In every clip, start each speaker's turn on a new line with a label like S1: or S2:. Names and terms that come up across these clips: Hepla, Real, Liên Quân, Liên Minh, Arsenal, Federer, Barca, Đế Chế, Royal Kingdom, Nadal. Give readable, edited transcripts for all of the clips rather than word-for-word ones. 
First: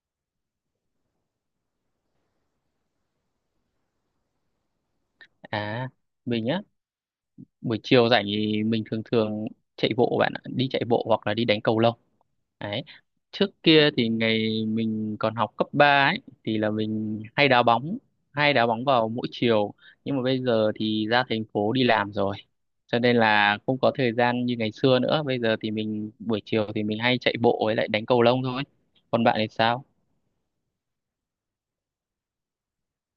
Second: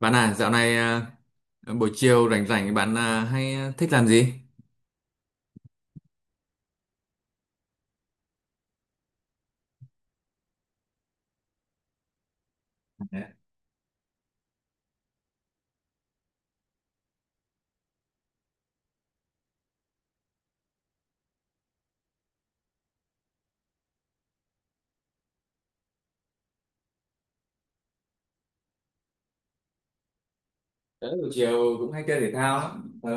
S1: Bạn à, dạo này à, buổi chiều rảnh rảnh bạn à, hay thích làm gì?
S2: À, mình á, buổi chiều rảnh thì mình thường thường chạy bộ bạn ạ, đi chạy bộ hoặc là đi đánh cầu lông. Đấy.
S1: Dạ.
S2: Trước kia thì ngày mình còn học cấp 3 ấy thì là mình hay đá bóng vào mỗi chiều, nhưng mà bây giờ thì ra thành phố đi làm rồi. Cho nên là không có thời gian như ngày xưa nữa, bây giờ thì mình buổi chiều thì mình hay chạy bộ với lại đánh cầu lông thôi. Còn bạn thì sao?
S1: Buổi chiều cũng hay chơi thể thao lắm. Tớ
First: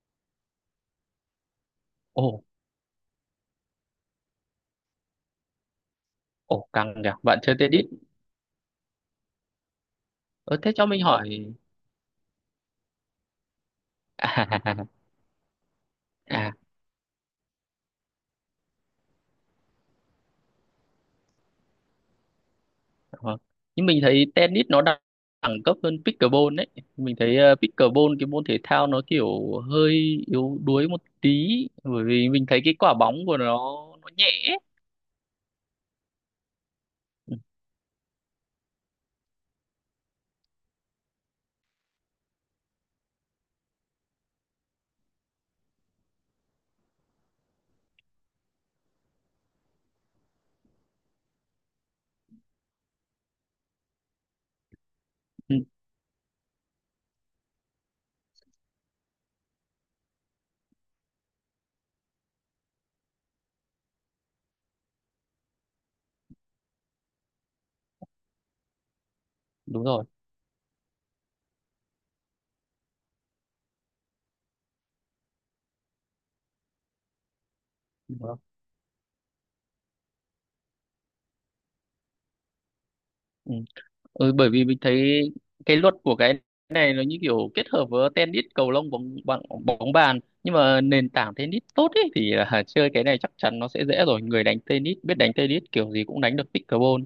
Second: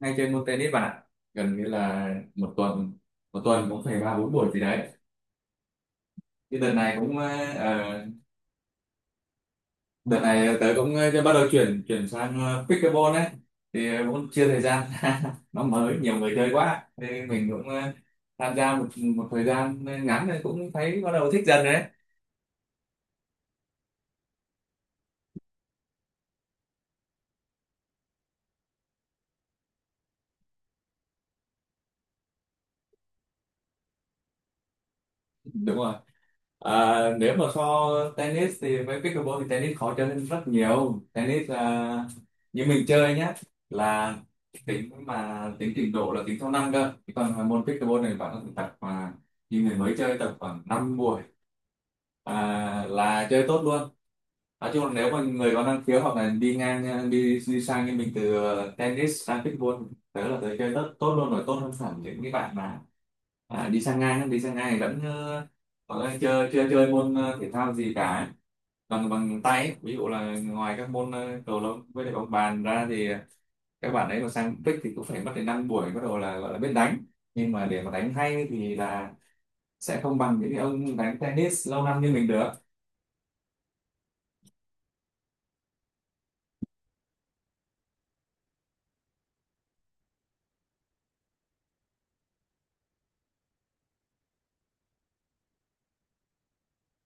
S1: hay chơi môn tennis bạn ạ. Gần như là
S2: Ồ,
S1: một tuần một tuần cũng phải ba bốn buổi gì đấy. Thì
S2: ồ
S1: đợt
S2: căng
S1: này
S2: kìa,
S1: cũng
S2: bạn
S1: à,
S2: chơi tennis.
S1: ờ, Đợt này
S2: Ờ
S1: tớ
S2: thế cho
S1: cũng
S2: mình hỏi
S1: bắt đầu chuyển chuyển sang pickleball ấy. Cũng chưa thời gian nó mới nhiều người chơi
S2: à,
S1: quá. Nên mình cũng tham gia một một thời gian ngắn rồi cũng thấy bắt đầu thích dần rồi đấy.
S2: vâng. Nhưng mình thấy tennis nó đẳng đẳng cấp hơn pickleball đấy. Mình thấy pickleball cái môn thể thao nó kiểu hơi yếu đuối một tí, bởi vì mình thấy cái quả bóng của nó nhẹ, ấy.
S1: Đúng rồi. À, nếu
S2: Ừ,
S1: mà so tennis thì với pickleball thì tennis khó chơi hơn rất nhiều. Tennis à, như mình chơi nhá, là tính trình độ là tính theo năm cơ. Chứ còn môn pickleball này bạn có thể tập, mà như người mới chơi tập khoảng 5 mùa là chơi tốt luôn. Nói chung là nếu mà người
S2: ừ,
S1: có năng khiếu hoặc là đi ngang đi đi sang như mình từ tennis sang pickleball, tớ chơi tốt tốt luôn rồi, tốt hơn hẳn những cái bạn mà đi sang ngang vẫn chơi chơi chơi môn thể thao gì cả bằng bằng tay ấy.
S2: đúng
S1: Ví
S2: rồi.
S1: dụ là ngoài các môn cầu lông với lại bóng bàn ra thì các bạn ấy mà sang pick thì cũng phải mất đến 5 buổi bắt đầu là gọi là biết đánh, nhưng mà để mà đánh
S2: Đúng rồi.
S1: hay thì là sẽ không bằng những ông đánh tennis lâu năm như mình được.
S2: Ừ. Ừ, bởi vì mình thấy cái luật của cái này nó như kiểu kết hợp với tennis, cầu lông, bóng bóng, bóng bàn, nhưng mà nền tảng tennis tốt ấy thì là chơi cái này chắc chắn nó sẽ dễ rồi. Người đánh tennis biết đánh tennis kiểu gì cũng đánh được pickleball,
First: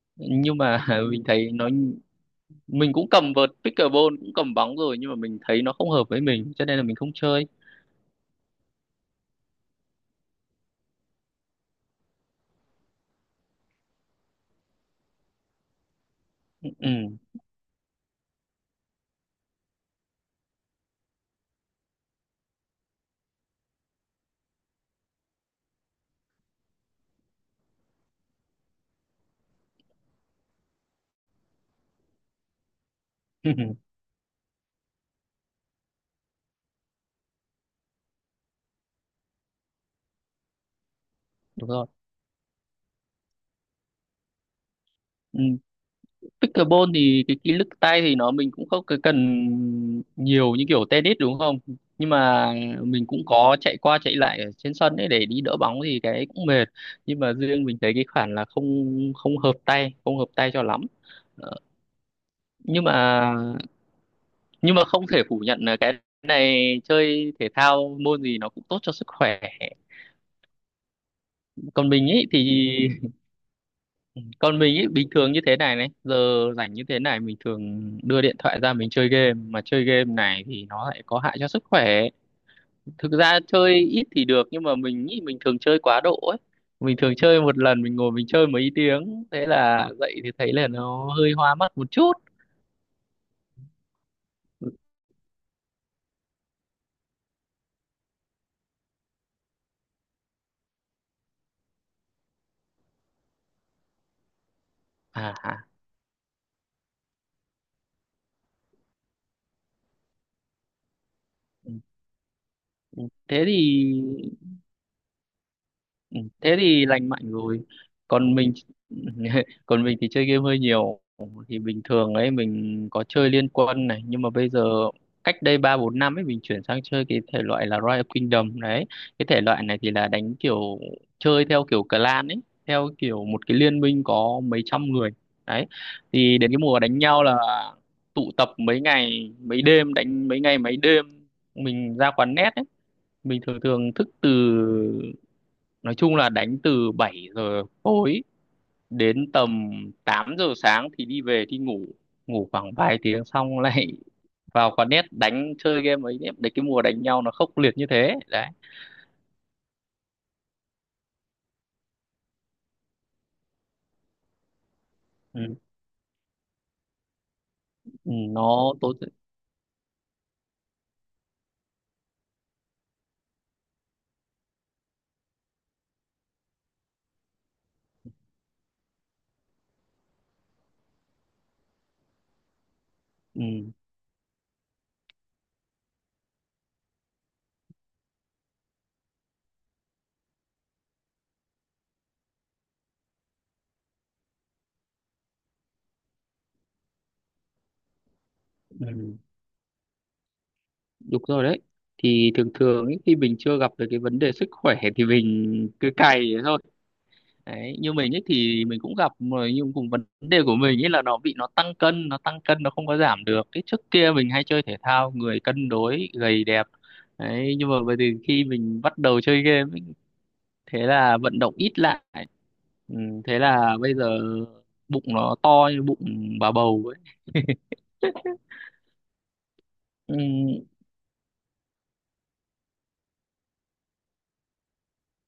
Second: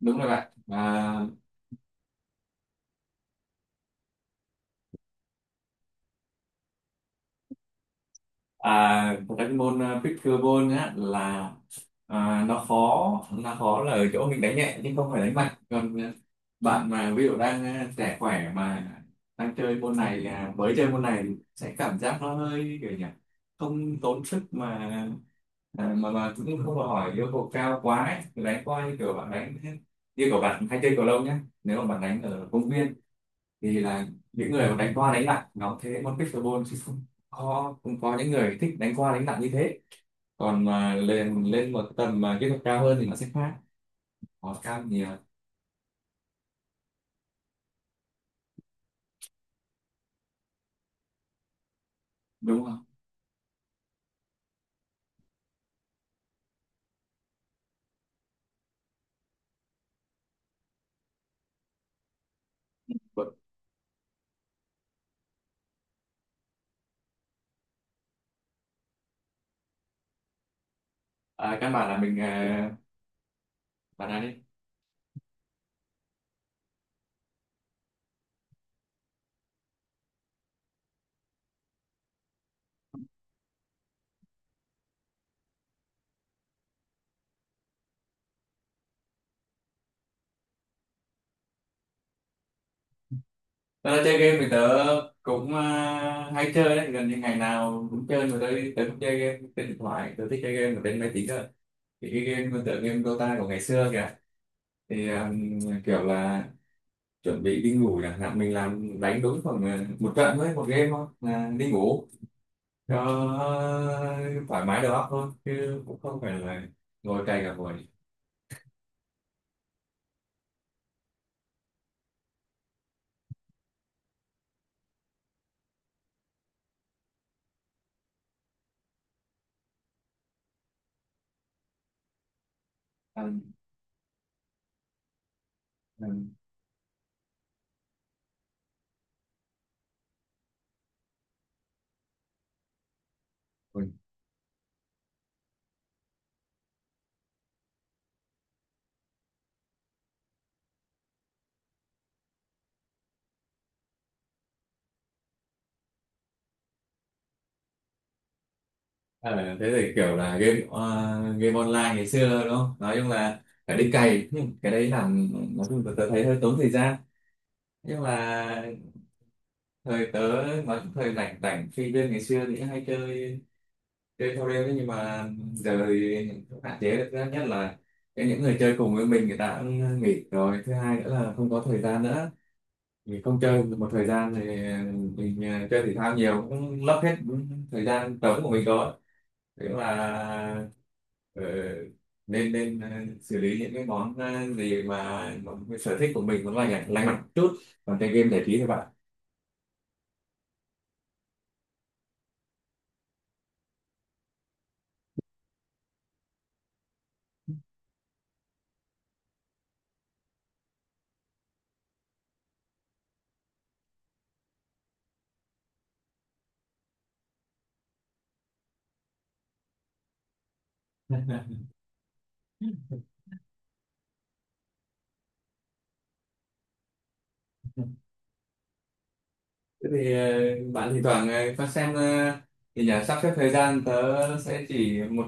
S1: Đúng rồi bạn.
S2: nhưng mà
S1: Và
S2: mình thấy nó, mình cũng cầm vợt pickleball cũng cầm bóng rồi nhưng mà mình thấy nó không hợp với mình cho nên là mình không chơi.
S1: thật ra cái môn pickleball á, là nó khó là ở chỗ mình đánh nhẹ nhưng không phải đánh mạnh. Còn bạn mà
S2: Ừ.
S1: ví dụ đang trẻ khỏe mà đang chơi môn này mới chơi môn này thì sẽ cảm giác nó hơi kiểu nhỉ, không tốn sức mà à, mà mà cũng không đòi hỏi yêu cầu cao quá ấy. Đánh coi như kiểu bạn đánh như của bạn hay chơi cầu lông nhé, nếu mà bạn đánh ở công viên, vì là những người mà đánh qua đánh lại nó thế môn pickleball, chứ không có những người thích đánh qua đánh lại như thế. Còn mà lên
S2: Đúng
S1: lên một
S2: rồi.
S1: tầm mà kỹ thuật cao hơn thì nó sẽ khác, nó cao nhiều
S2: Ừ. Pickleball thì cái kỹ lực tay thì nó mình cũng không cái cần nhiều như kiểu tennis đúng không, nhưng mà
S1: đúng không.
S2: mình cũng có chạy qua chạy lại ở trên sân ấy để đi đỡ bóng thì cái cũng mệt, nhưng mà riêng mình thấy cái khoản là không không hợp tay, không hợp tay cho lắm. Ờ, nhưng mà
S1: Vâng.
S2: nhưng mà không thể phủ nhận là cái này chơi thể thao môn gì nó cũng tốt cho sức khỏe.
S1: Căn bản
S2: Còn
S1: là
S2: mình
S1: mình
S2: ấy thì,
S1: à, bạn nói đi.
S2: còn mình ấy bình thường như thế này, giờ rảnh như thế này mình thường đưa điện thoại ra mình chơi game, mà chơi game này thì nó lại có hại cho sức khỏe. Thực ra chơi ít thì được nhưng mà mình nghĩ mình thường chơi quá độ ấy, mình thường chơi một lần mình ngồi mình chơi mấy tiếng, thế là dậy thì thấy là nó hơi hoa mắt một chút.
S1: Tớ chơi game thì tớ cũng hay chơi đấy, gần như ngày nào cũng chơi. Mà tớ tớ cũng chơi game trên điện thoại, tớ thích chơi game ở trên máy tính cơ, thì cái game tựa game Dota của ngày xưa kìa. Thì
S2: À à.
S1: kiểu là chuẩn bị đi ngủ chẳng hạn mình làm đánh đúng khoảng một trận thôi, một game thôi là đi ngủ cho
S2: Ừ. Thế thì.
S1: thoải mái đầu óc thôi chứ cũng không
S2: Ừ,
S1: phải
S2: thế
S1: là
S2: thì lành
S1: ngồi
S2: mạnh
S1: cày cả
S2: rồi.
S1: buổi.
S2: Còn mình còn mình thì chơi game hơi nhiều, thì bình thường ấy mình có chơi Liên Quân này, nhưng mà bây giờ, cách đây 3 4 năm ấy mình chuyển sang chơi cái thể loại là Royal Kingdom đấy. Cái thể loại này thì là đánh kiểu chơi theo kiểu clan ấy, theo kiểu một
S1: ăn
S2: cái liên minh có mấy trăm người. Đấy,
S1: ăn
S2: thì đến cái mùa đánh nhau là tụ tập mấy ngày mấy đêm, đánh mấy ngày mấy đêm, mình ra quán net ấy, mình thường
S1: quỳnh.
S2: thường thức từ, nói chung là đánh từ 7 giờ tối đến tầm 8 giờ sáng thì đi về thì ngủ, ngủ khoảng vài tiếng xong lại vào quán net đánh chơi game ấy. Đấy, cái mùa đánh nhau nó khốc liệt như thế đấy.
S1: Ờ, thế thì kiểu là game online ngày xưa đúng không, nói chung là phải đi cày, nhưng cái đấy làm
S2: Ừ.
S1: nói chung là tớ thấy hơi tốn thời gian. Nhưng
S2: Ừ,
S1: mà
S2: nó tốn.
S1: thời tớ nói chung thời rảnh rảnh sinh viên ngày xưa thì hay chơi chơi theo đêm, nhưng mà giờ thì cũng hạn chế được. Thứ nhất là cái những người chơi cùng với mình người ta cũng nghỉ rồi, thứ hai nữa là không có thời gian nữa, mình không chơi
S2: Ừ.
S1: được một thời gian thì mình chơi thể thao nhiều cũng lấp hết thời gian trống của mình rồi. Thế là ờ, nên nên xử lý những cái món gì mà, cái sở thích của mình nó lành lành mạnh chút, còn chơi game giải trí thôi
S2: Ừ. Đúng rồi đấy, thì thường thường ấy, khi mình chưa gặp được cái vấn đề sức khỏe thì mình cứ cày thế thôi. Đấy, như mình ấy thì mình cũng gặp rồi, nhưng cùng vấn đề của mình ấy là nó bị nó tăng cân, nó tăng cân nó không có giảm được. Cái trước kia mình hay chơi thể thao người cân đối gầy đẹp, đấy, nhưng mà bây giờ khi mình bắt đầu chơi game ấy, thế là vận động
S1: bạn.
S2: ít lại. Ừ, thế là bây giờ bụng nó to như bụng bà bầu ấy.
S1: Thế thì
S2: Ừ,
S1: bạn thì thoảng có xem thì nhà sắp xếp thời gian. Tớ sẽ chỉ một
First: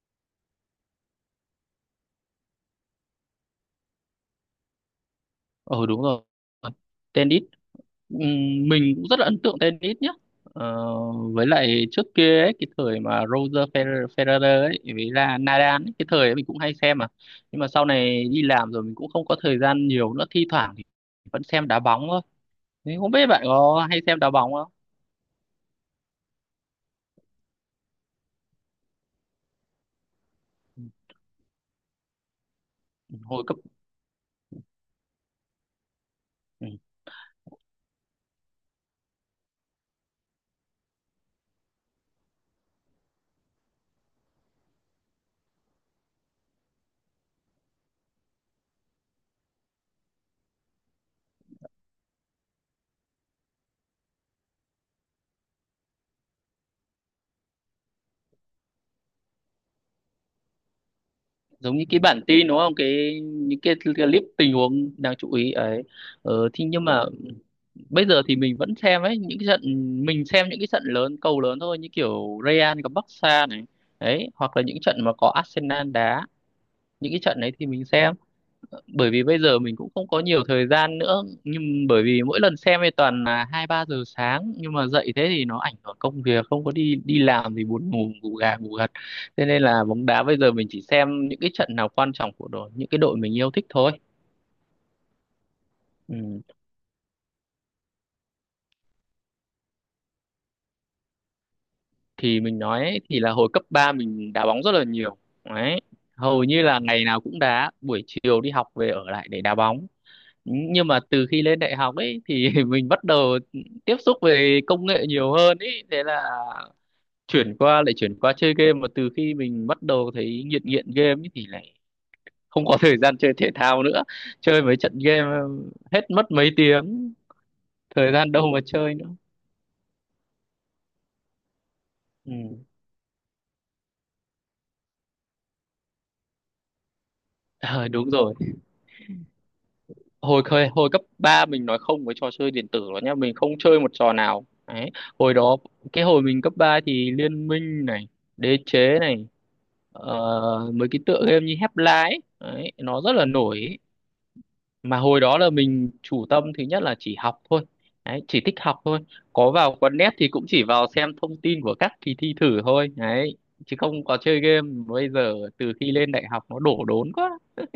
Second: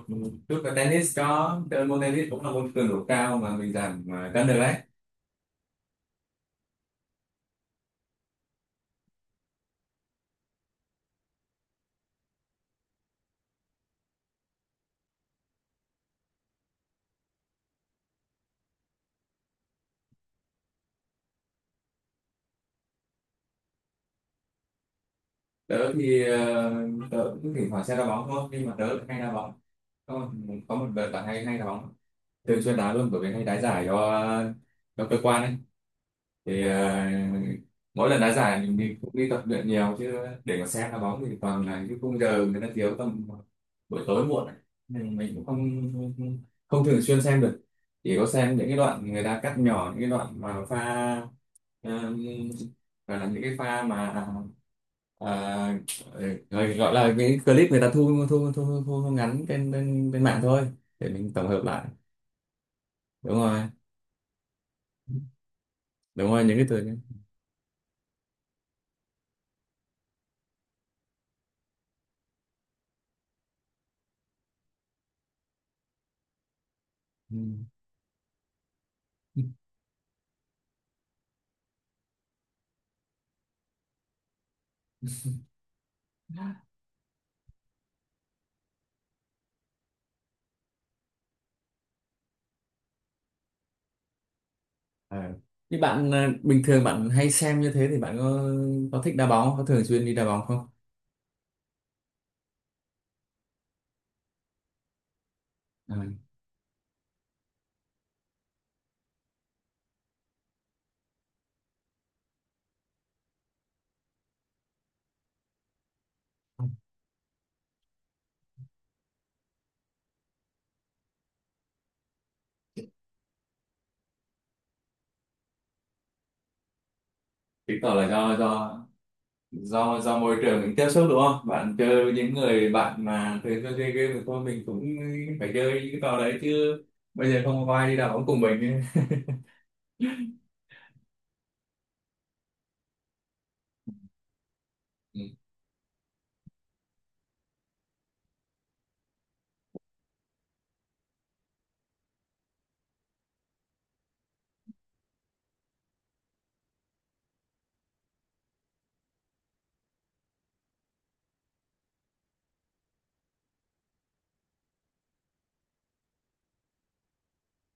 S1: chút là tennis, có tớ, môn tennis cũng là môn cường độ cao mà mình giảm cân được đấy.
S2: ờ đúng rồi. Tennis. Ừm, mình cũng rất là ấn tượng tennis nhé. ờ, với lại trước kia ấy, cái thời mà Roger Federer ấy với là Nadal ấy, cái thời ấy mình cũng hay xem mà, nhưng mà sau này đi làm rồi mình cũng không có thời gian nhiều nữa, thi thoảng thì vẫn xem đá bóng thôi. Thế không biết bạn có hay xem đá bóng không.
S1: tớ thì ờ, Tớ cũng thỉnh thoảng sẽ đá bóng thôi, nhưng mà tớ lại hay đá bóng. có một, có một đợt là hay hay đá bóng, thường xuyên đá luôn, bởi vì hay
S2: Hồi cấp.
S1: đá giải cho cơ quan ấy.
S2: Ừ.
S1: Thì mỗi lần đá giải mình cũng đi tập luyện nhiều chứ. Để mà xem đá bóng thì toàn là những khung giờ người ta thiếu tầm buổi tối muộn ấy. Nên mình cũng không không thường xuyên xem được, chỉ có xem những cái đoạn người ta cắt nhỏ, những cái đoạn mà pha ờ, gọi là những cái pha mà à, rồi gọi là những clip người ta thu ngắn trên, trên trên mạng thôi, để mình tổng hợp
S2: Giống như
S1: lại.
S2: cái bản tin đúng không, cái
S1: Đúng
S2: những
S1: rồi,
S2: cái clip tình huống đáng chú ý ấy.
S1: đúng rồi, những
S2: Thì
S1: cái
S2: nhưng
S1: từ.
S2: mà bây giờ thì mình vẫn xem ấy những cái trận, mình xem những cái trận lớn cầu lớn thôi, như kiểu Real gặp Barca này. Đấy, hoặc là những trận mà có Arsenal đá, những cái
S1: Ừ.
S2: trận đấy thì mình xem, bởi vì bây giờ mình cũng không có nhiều thời gian nữa, nhưng bởi vì mỗi lần xem thì toàn là 2 3 giờ sáng, nhưng mà dậy thế thì nó ảnh hưởng công việc, không có đi đi làm thì buồn ngủ, ngủ gà ngủ gật. Thế nên là bóng đá bây giờ mình chỉ xem những cái trận nào quan trọng của đội, những cái đội mình yêu thích thôi.
S1: À. Như bạn à,
S2: Ừ.
S1: bình thường bạn hay xem như thế, thì bạn có thích đá bóng, có thường xuyên đi đá bóng không?
S2: Thì mình nói ấy, thì là hồi cấp 3 mình đá bóng rất là nhiều. Đấy,
S1: À.
S2: hầu như là ngày nào cũng đá, buổi chiều đi học về ở lại để đá bóng, nhưng mà từ khi lên đại học ấy thì mình bắt đầu tiếp xúc về công nghệ nhiều hơn ấy, thế là chuyển qua, lại chuyển qua chơi game, mà từ khi mình bắt đầu thấy nghiện nghiện game ấy thì lại không có thời gian chơi thể thao nữa. Chơi mấy trận game hết mất mấy tiếng,
S1: Chứng tỏ là
S2: thời gian
S1: do
S2: đâu mà
S1: do
S2: chơi nữa.
S1: do do môi trường mình tiếp xúc đúng không? Bạn chơi với
S2: Ừ.
S1: những người bạn mà thường xuyên chơi game thì thôi mình cũng phải chơi những cái trò đấy chứ, bây giờ không có
S2: Ờ,
S1: ai đi đá
S2: đúng
S1: bóng
S2: rồi.
S1: cùng mình.
S2: Hồi cấp 3 mình nói không với trò chơi điện tử rồi nhá, mình không chơi một trò nào. Đấy, hồi đó, cái hồi mình cấp 3 thì Liên Minh này, Đế Chế này. Ờ, mấy cái tựa game như Hepla ấy đấy, nó rất là nổi ấy. Mà hồi đó là mình chủ tâm thứ nhất là chỉ học thôi, đấy, chỉ thích học thôi, có vào quán net thì cũng chỉ vào xem thông tin của các kỳ thi thử thôi. Đấy, chứ không có chơi game. Bây giờ từ khi lên đại học nó đổ đốn quá.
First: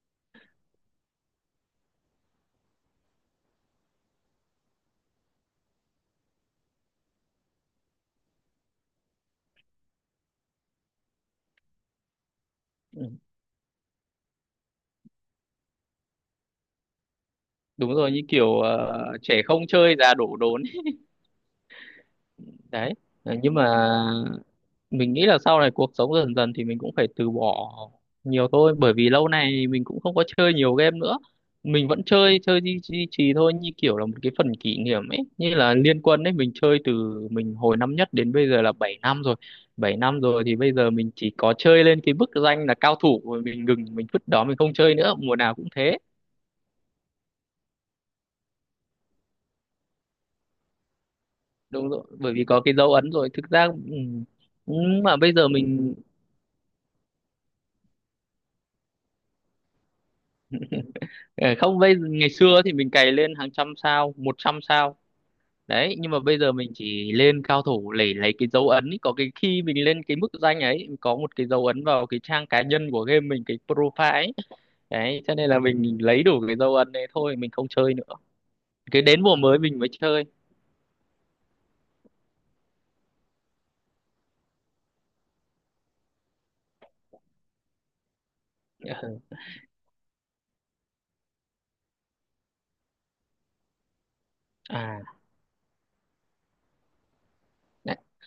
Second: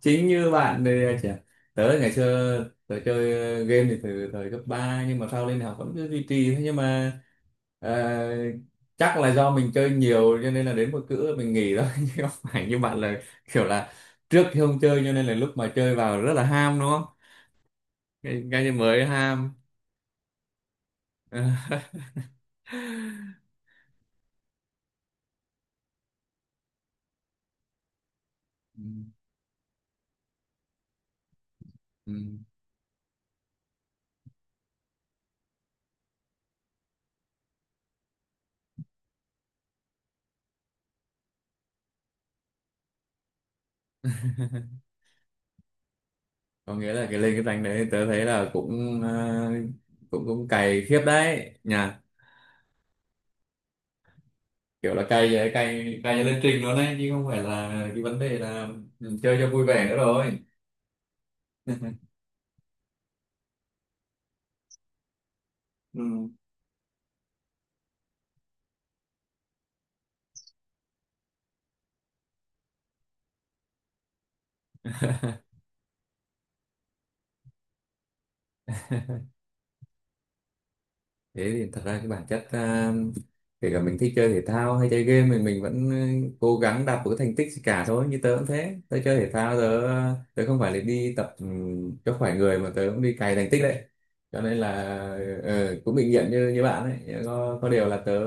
S1: Chính như bạn thì chả- tớ ngày xưa, tớ chơi game thì từ thời cấp 3 nhưng mà sau lên đại học vẫn cứ duy trì thôi. Nhưng mà ờ, chắc là do mình chơi nhiều cho nên là đến một cữ mình nghỉ đó, chứ không phải như bạn
S2: Ừ,
S1: là kiểu là trước thì không chơi cho nên là lúc mà chơi vào rất là ham đúng không,
S2: đúng rồi, như kiểu
S1: cái gì mới
S2: trẻ
S1: ham.
S2: không chơi già đổ đốn. Đấy. Ờ, nhưng mà mình nghĩ là sau này cuộc sống dần dần thì mình cũng phải từ bỏ nhiều thôi,
S1: Ừ,
S2: bởi vì lâu nay mình cũng không có chơi nhiều game nữa, mình vẫn
S1: ừ.
S2: chơi chơi duy duy trì thôi, như kiểu là một cái phần kỷ niệm ấy, như là Liên Quân ấy mình chơi từ, mình hồi năm nhất đến bây giờ là 7 năm rồi. 7 năm rồi thì bây giờ mình chỉ có chơi lên cái bức danh là cao thủ rồi mình ngừng, mình vứt đó mình không chơi nữa, mùa nào cũng thế.
S1: Có nghĩa là cái lên cái rank đấy tớ thấy là cũng cũng cũng cày khiếp đấy nhỉ,
S2: Đúng rồi, bởi vì có cái dấu ấn rồi thực ra. Ừ,
S1: kiểu là
S2: nhưng mà
S1: cày
S2: bây giờ
S1: vậy
S2: mình.
S1: cày cày lên trình luôn đấy, chứ không phải là cái vấn đề là chơi cho vui vẻ nữa rồi.
S2: Ờ, không, bây ngày xưa thì mình cày lên hàng trăm sao, 100 sao. Đấy, nhưng mà
S1: Ừ.
S2: bây giờ mình chỉ lên cao thủ để lấy cái dấu ấn ý. Có cái khi mình lên cái mức danh ấy có một cái dấu ấn vào cái trang cá nhân của game mình, cái profile ấy. Đấy, cho nên là mình lấy đủ cái dấu ấn đấy thôi, mình không chơi nữa, cứ đến mùa mới mình mới chơi.
S1: Thế thì thật ra cái bản chất kể cả mình thích chơi thể thao hay chơi game, mình vẫn cố gắng đạt một cái thành tích gì cả thôi. Như tớ cũng thế, tớ
S2: Ờ,
S1: chơi thể thao, tớ tớ không phải là đi tập cho khỏe người, mà tớ cũng đi cày thành tích đấy. Cho nên là
S2: à.
S1: cũng bình diện như như bạn ấy, có điều là
S2: Đấy.
S1: tớ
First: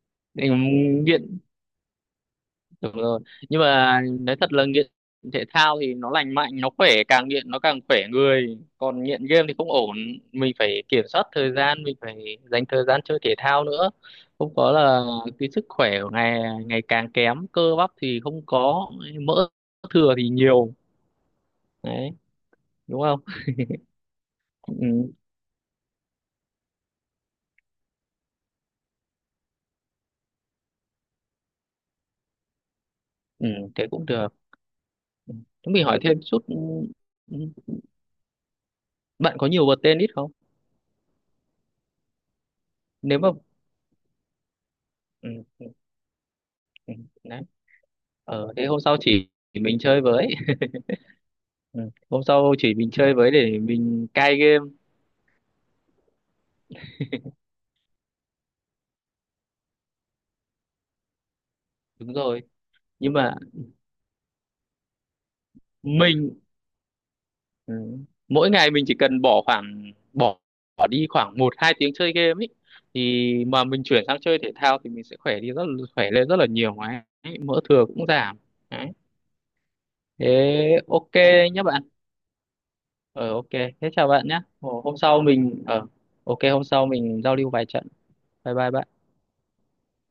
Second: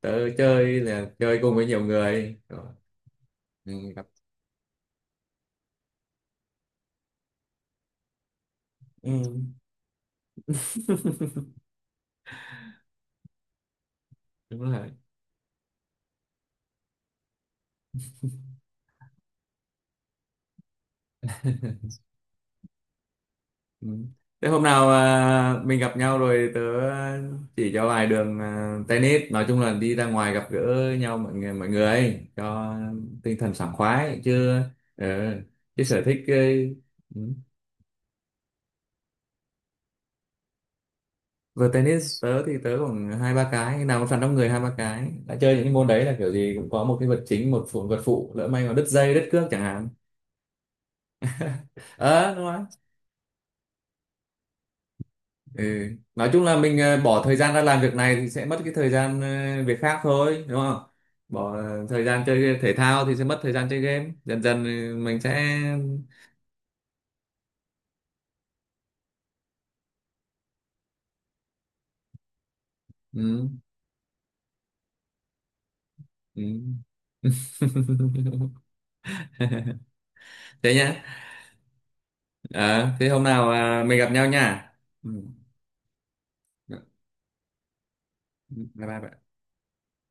S1: tớ
S2: Ừ,
S1: chơi là chơi
S2: nghiện.
S1: cùng với nhiều người.
S2: Đúng rồi. Nhưng
S1: Ừ,
S2: mà
S1: gặp.
S2: nói thật là nghiện thể thao thì nó lành mạnh, nó khỏe, càng nghiện nó càng khỏe người. Còn
S1: Ừ,
S2: nghiện game thì không ổn, mình phải kiểm soát thời gian, mình phải dành thời gian chơi thể thao nữa. Không
S1: đúng
S2: có
S1: rồi.
S2: là cái sức khỏe của ngày ngày càng kém, cơ bắp thì không có, mỡ thừa thì nhiều. Đấy, đúng không?
S1: Ừ. Thế hôm nào
S2: Ừ,
S1: à, mình gặp nhau rồi tớ chỉ cho vài đường tennis, nói chung là đi ra ngoài gặp gỡ nhau, mọi người ấy, cho tinh
S2: ừ,
S1: thần sảng
S2: thế cũng
S1: khoái
S2: được.
S1: chứ. Ờ,
S2: Ừ. Thế
S1: chứ
S2: mình hỏi
S1: sở
S2: thêm
S1: thích
S2: chút. Ừ,
S1: ấy, ừ.
S2: ừ, bạn có nhiều vợt tennis không?
S1: Vừa tennis, tớ thì tớ khoảng
S2: Nếu mà.
S1: hai ba cái, nào có sẵn đông người hai ba cái
S2: Ừ,
S1: đã chơi, những
S2: ừ,
S1: cái môn đấy là kiểu gì cũng có
S2: ừ,
S1: một cái vật
S2: đấy.
S1: chính, một phụ vật phụ, lỡ
S2: Ờ, thế
S1: may mà
S2: hôm
S1: đứt
S2: sau
S1: dây đứt
S2: chỉ
S1: cước chẳng
S2: mình
S1: hạn.
S2: chơi với. Ừ. Hôm
S1: Ờ đúng
S2: sau
S1: rồi.
S2: chỉ mình chơi với để mình cai game.
S1: Ừ. Nói chung là mình bỏ thời gian ra làm việc này thì sẽ mất cái thời gian việc khác thôi đúng không? Bỏ thời
S2: Đúng
S1: gian
S2: rồi,
S1: chơi thể thao
S2: nhưng
S1: thì sẽ
S2: mà
S1: mất thời gian chơi game. Dần dần mình sẽ
S2: mình, ừ, mỗi ngày mình chỉ cần bỏ khoảng bỏ, bỏ đi khoảng 1 2 tiếng chơi game ấy, thì
S1: ừ.
S2: mà mình chuyển sang chơi thể thao thì mình sẽ khỏe đi khỏe lên rất là
S1: Ừ.
S2: nhiều mà ấy. Mỡ thừa cũng giảm. Đấy. Thế
S1: Thế nhá.
S2: ok nhé bạn.
S1: Ờ, thế hôm
S2: Ờ
S1: nào
S2: ok
S1: à,
S2: thế
S1: mình gặp
S2: chào
S1: nhau
S2: bạn nhé,
S1: nha.
S2: hôm
S1: Ừ.
S2: sau mình ờ, ok, hôm
S1: Dạ.
S2: sau mình giao lưu vài trận. Bye bye
S1: Bye
S2: bạn.
S1: bye.